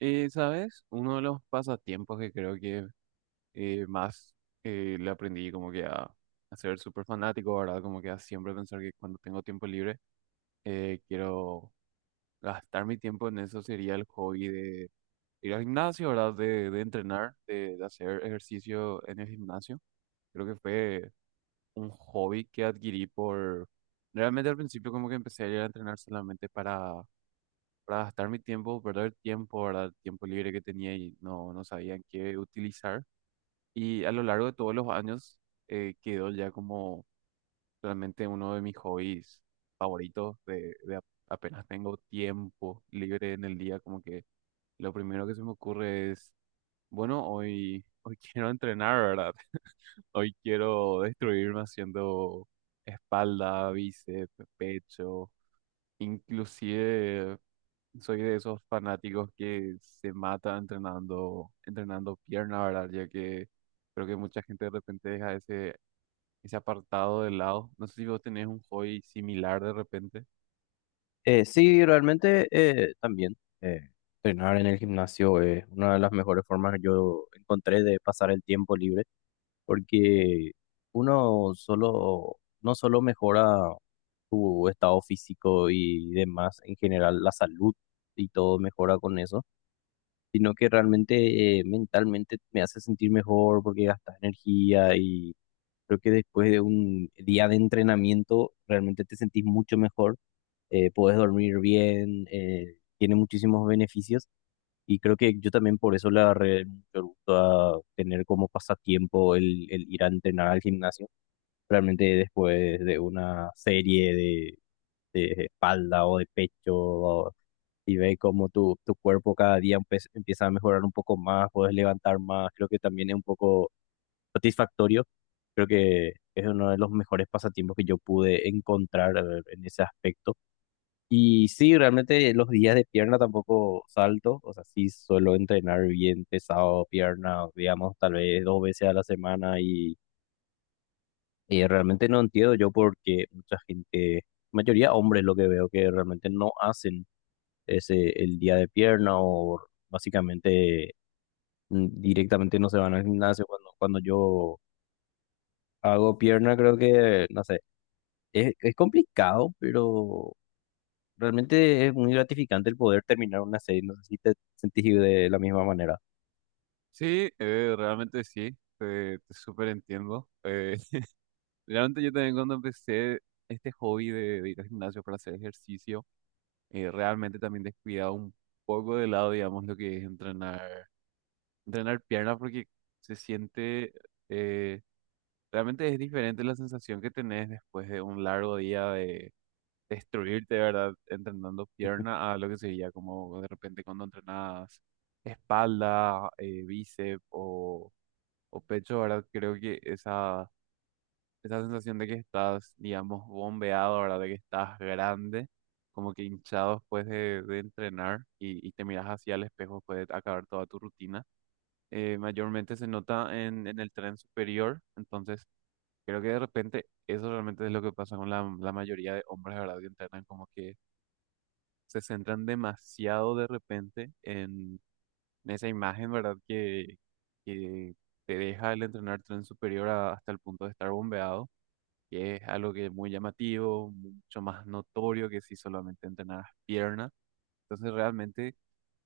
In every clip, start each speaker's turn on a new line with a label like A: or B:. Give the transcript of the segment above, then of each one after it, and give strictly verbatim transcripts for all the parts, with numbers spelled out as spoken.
A: Eh, ¿sabes? Uno de los pasatiempos que creo que eh, más eh, le aprendí como que a, a ser súper fanático, ¿verdad? Como que a siempre pensar que cuando tengo tiempo libre eh, quiero gastar mi tiempo en eso sería el hobby de ir al gimnasio, ¿verdad? De, de entrenar, de, de hacer ejercicio en el gimnasio. Creo que fue un hobby que adquirí por... Realmente al principio como que empecé a ir a entrenar solamente para para gastar mi tiempo, perder tiempo, ¿verdad? El tiempo libre que tenía y no, no sabía en qué utilizar. Y a lo largo de todos los años eh, quedó ya como realmente uno de mis hobbies favoritos de, de a- apenas tengo tiempo libre en el día, como que lo primero que se me ocurre es, bueno, hoy, hoy quiero entrenar, ¿verdad? Hoy quiero destruirme haciendo espalda, bíceps, pecho, inclusive soy de esos fanáticos que se mata entrenando, entrenando pierna, ¿verdad? Ya que creo que mucha gente de repente deja ese, ese apartado de lado. No sé si vos tenés un hobby similar de repente.
B: Eh, sí, realmente eh, también eh, entrenar en el gimnasio es una de las mejores formas que yo encontré de pasar el tiempo libre, porque uno solo, no solo mejora tu estado físico y demás, en general la salud y todo mejora con eso, sino que realmente eh, mentalmente me hace sentir mejor porque gastas energía y creo que después de un día de entrenamiento realmente te sentís mucho mejor. Eh, puedes dormir bien, eh, tiene muchísimos beneficios y creo que yo también por eso le agarré mucho gusto a tener como pasatiempo el, el ir a entrenar al gimnasio. Realmente después de una serie de, de espalda o de pecho o- y ve cómo tu, tu cuerpo cada día empe- empieza a mejorar un poco más, puedes levantar más, creo que también es un poco satisfactorio. Creo que es uno de los mejores pasatiempos que yo pude encontrar eh, en ese aspecto y sí, realmente los días de pierna tampoco salto, o sea, sí suelo entrenar bien pesado pierna, digamos, tal vez dos veces a la semana y, y realmente no entiendo yo porque mucha gente, mayoría hombres lo que veo que realmente no hacen ese el día de pierna o básicamente mm, directamente no se van al gimnasio cuando, cuando yo hago pierna creo que, no sé, es, es complicado, pero realmente es muy gratificante el poder terminar una serie. No sé si te sentís de la misma manera.
A: Sí, eh, realmente sí, te, te súper entiendo. Eh, realmente yo también cuando empecé este hobby de, de ir al gimnasio para hacer ejercicio, eh, realmente también descuidaba un poco de lado, digamos, lo que es entrenar, entrenar pierna porque se siente... eh, Realmente es diferente la sensación que tenés después de un largo día de destruirte, ¿verdad? Entrenando pierna a lo que sería como de repente cuando entrenas espalda, eh, bíceps o, o pecho, ¿verdad? Creo que esa, esa sensación de que estás, digamos, bombeado, ¿verdad? De que estás grande, como que hinchado después de, de entrenar y, y te miras hacia el espejo después de acabar toda tu rutina eh, mayormente se nota en, en el tren superior. Entonces creo que de repente eso realmente es lo que pasa con la, la mayoría de hombres, ¿verdad? Que entrenan como que se centran demasiado de repente en, en, esa imagen, ¿verdad? Que, que te deja el entrenar tren superior a- hasta el punto de estar bombeado, que es algo que es muy llamativo, mucho más notorio que si solamente entrenaras pierna. Entonces realmente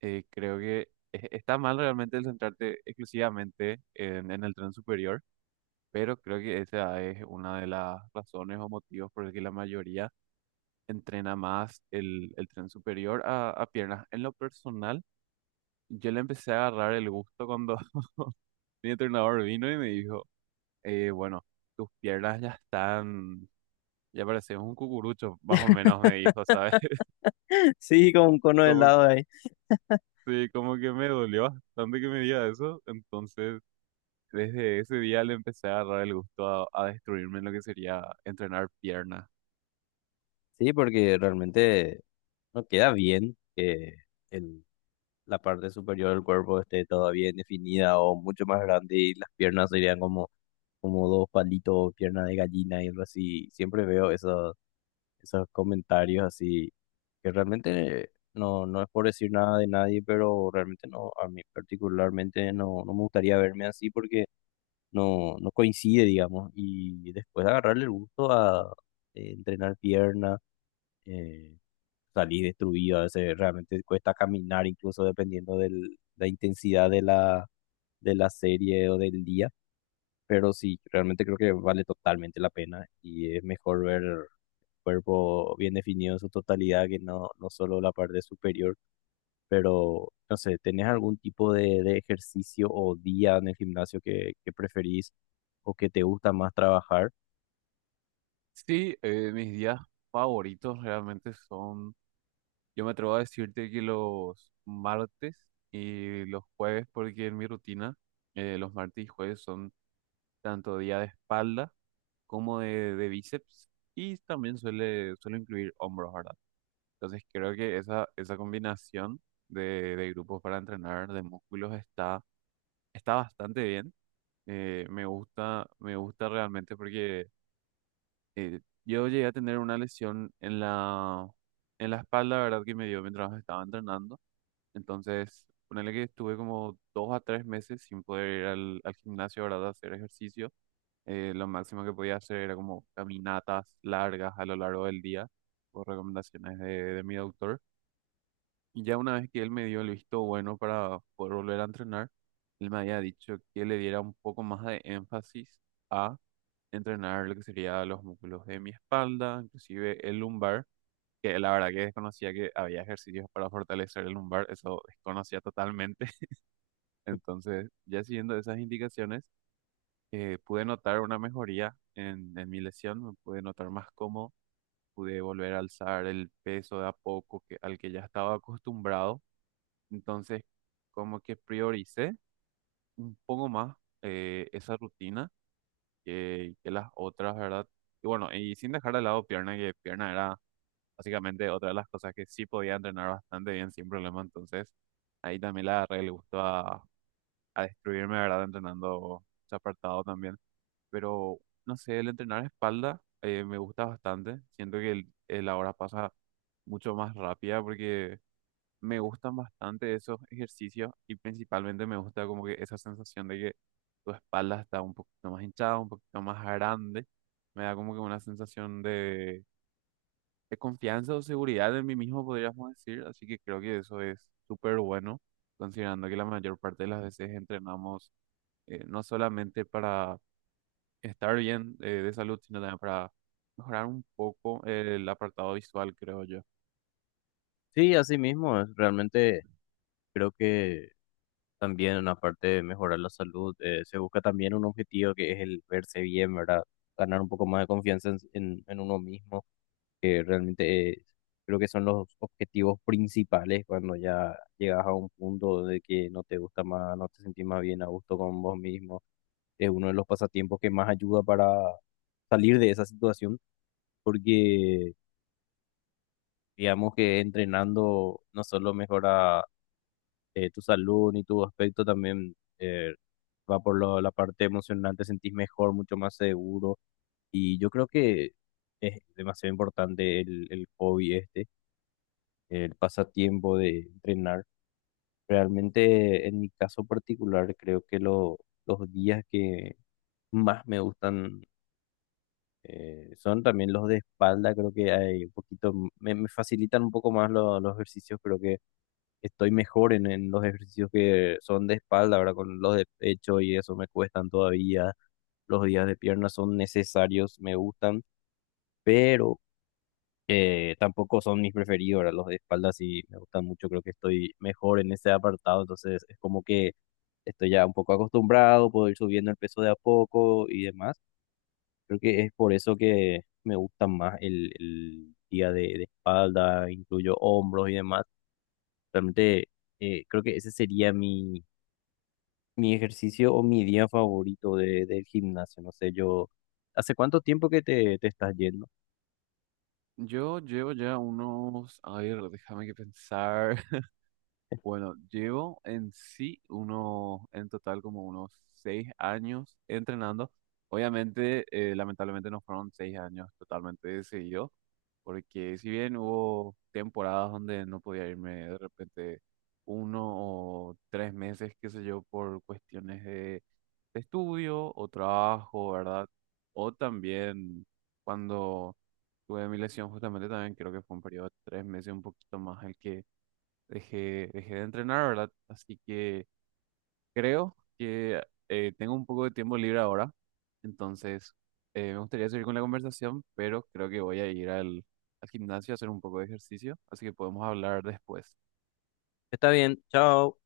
A: eh, creo que e- está mal realmente el centrarte exclusivamente en, en, el tren superior, pero creo que esa es una de las razones o motivos por el que la mayoría entrena más el, el tren superior a, a piernas. En lo personal, yo le empecé a agarrar el gusto cuando mi entrenador vino y me dijo, eh, bueno, tus piernas ya están, ya pareces un cucurucho, más o menos me dijo, ¿sabes?
B: Sí, con un cono de
A: Como,
B: helado ahí.
A: sí, como que me dolió bastante que me diga eso. Entonces, desde ese día le empecé a agarrar el gusto a, a, destruirme en lo que sería entrenar piernas.
B: Sí, porque realmente no queda bien que el, la parte superior del cuerpo esté todavía bien definida o mucho más grande y las piernas serían como, como dos palitos, pierna de gallina y algo así. Siempre veo eso, esos comentarios así, que realmente no, no es por decir nada de nadie, pero realmente no, a mí particularmente no, no me gustaría verme así porque no, no coincide, digamos, y después agarrarle el gusto a eh, entrenar pierna, eh, salir destruido, a veces realmente cuesta caminar incluso dependiendo de la, intensidad de la, de la serie o del día. Pero sí, realmente creo que vale totalmente la pena y es mejor ver el cuerpo bien definido en su totalidad que no, no solo la parte superior. Pero, no sé, ¿tenés algún tipo de, de ejercicio o día en el gimnasio que, que preferís o que te gusta más trabajar?
A: Sí, eh, mis días favoritos realmente son, yo me atrevo a decirte que los martes y los jueves, porque en mi rutina eh, los martes y jueves son tanto día de espalda como de, de bíceps y también suele, suele incluir hombros, ¿verdad? Entonces creo que esa, esa combinación de, de grupos para entrenar de músculos está, está bastante bien. Eh, me gusta, me gusta realmente porque... eh, yo llegué a tener una lesión en la, en la espalda, ¿verdad? Que me dio mientras estaba entrenando. Entonces, ponele que estuve como dos a tres meses sin poder ir al, al gimnasio, ¿verdad? A hacer ejercicio. Eh, lo máximo que podía hacer era como caminatas largas a lo largo del día, por recomendaciones de, de mi doctor. Y ya una vez que él me dio el visto bueno para poder volver a entrenar, él me había dicho que le diera un poco más de énfasis entrenar lo que sería los músculos de mi espalda, inclusive el lumbar, que la verdad que desconocía que había ejercicios para fortalecer el lumbar, eso desconocía totalmente. Entonces, ya siguiendo esas indicaciones, eh, pude notar una mejoría en, en, mi lesión, me pude notar más cómodo, pude volver a alzar el peso de a poco que, al que ya estaba acostumbrado. Entonces, como que prioricé un poco más eh, esa rutina que, que las otras, ¿verdad? Y bueno, y sin dejar de lado pierna, que pierna era básicamente otra de las cosas que sí podía entrenar bastante bien sin problema. Entonces ahí también le agarré el gusto a, a, destruirme, ¿verdad? Entrenando ese apartado también, pero no sé, el entrenar espalda eh, me gusta bastante, siento que el, el la hora pasa mucho más rápida porque me gustan bastante esos ejercicios y principalmente me gusta como que esa sensación de que tu espalda está un poquito más hinchada, un poquito más grande. Me da como que una sensación de, de confianza o seguridad en mí mismo, podríamos decir. Así que creo que eso es súper bueno, considerando que la mayor parte de las veces entrenamos eh, no solamente para estar bien eh, de salud, sino también para mejorar un poco el apartado visual, creo yo.
B: Sí, así mismo, es- realmente creo que también, aparte de mejorar la salud, eh, se busca también un objetivo que es el verse bien, ¿verdad? Ganar un poco más de confianza en en- en uno mismo, que realmente eh, creo que son los objetivos principales cuando ya llegas a un punto de que no te gusta más, no te sentís más bien a gusto con vos mismo. Es uno de los pasatiempos que más ayuda para salir de esa situación, porque digamos que entrenando no solo mejora eh, tu salud ni tu aspecto, también eh, va por lo- la parte emocional, te sentís mejor, mucho más seguro. Y yo creo que es demasiado importante el, el hobby este, el pasatiempo de entrenar. Realmente, en mi caso particular, creo que lo- los días que más me gustan eh, son también los de espalda. Creo que hay un poquito, m- me, me facilitan un poco más lo- los ejercicios. Creo que estoy mejor en, en los ejercicios que son de espalda, ahora con los de pecho y eso me cuestan todavía. Los días de pierna son necesarios, me gustan, pero Eh, tampoco son mis preferidos, ¿verdad? Los de espalda sí me gustan mucho, creo que estoy mejor en ese apartado, entonces es como que estoy ya un poco acostumbrado, puedo ir subiendo el peso de a poco y demás. Creo que es por eso que me gusta más el, el día de, de espalda, incluyo hombros y demás. Realmente eh, creo que ese sería mi, mi ejercicio o mi día favorito de, del gimnasio. No sé, yo, ¿hace cuánto tiempo que te, te estás yendo?
A: Yo llevo ya unos, a ver, déjame que pensar. Bueno, llevo en sí unos, en total como unos seis años entrenando. Obviamente, eh, lamentablemente no fueron seis años totalmente de seguido, porque si bien hubo temporadas donde no podía irme de repente uno o tres meses, qué sé yo, por cuestiones de, de estudio o trabajo, ¿verdad? O también cuando tuve mi lesión, justamente también creo que fue un periodo de tres meses, un poquito más el que dejé, dejé de entrenar, ¿verdad? Así que creo que eh, tengo un poco de tiempo libre ahora, entonces eh, me gustaría seguir con la conversación, pero creo que voy a ir al, al, gimnasio a hacer un poco de ejercicio, así que podemos hablar después.
B: Está bien, chao.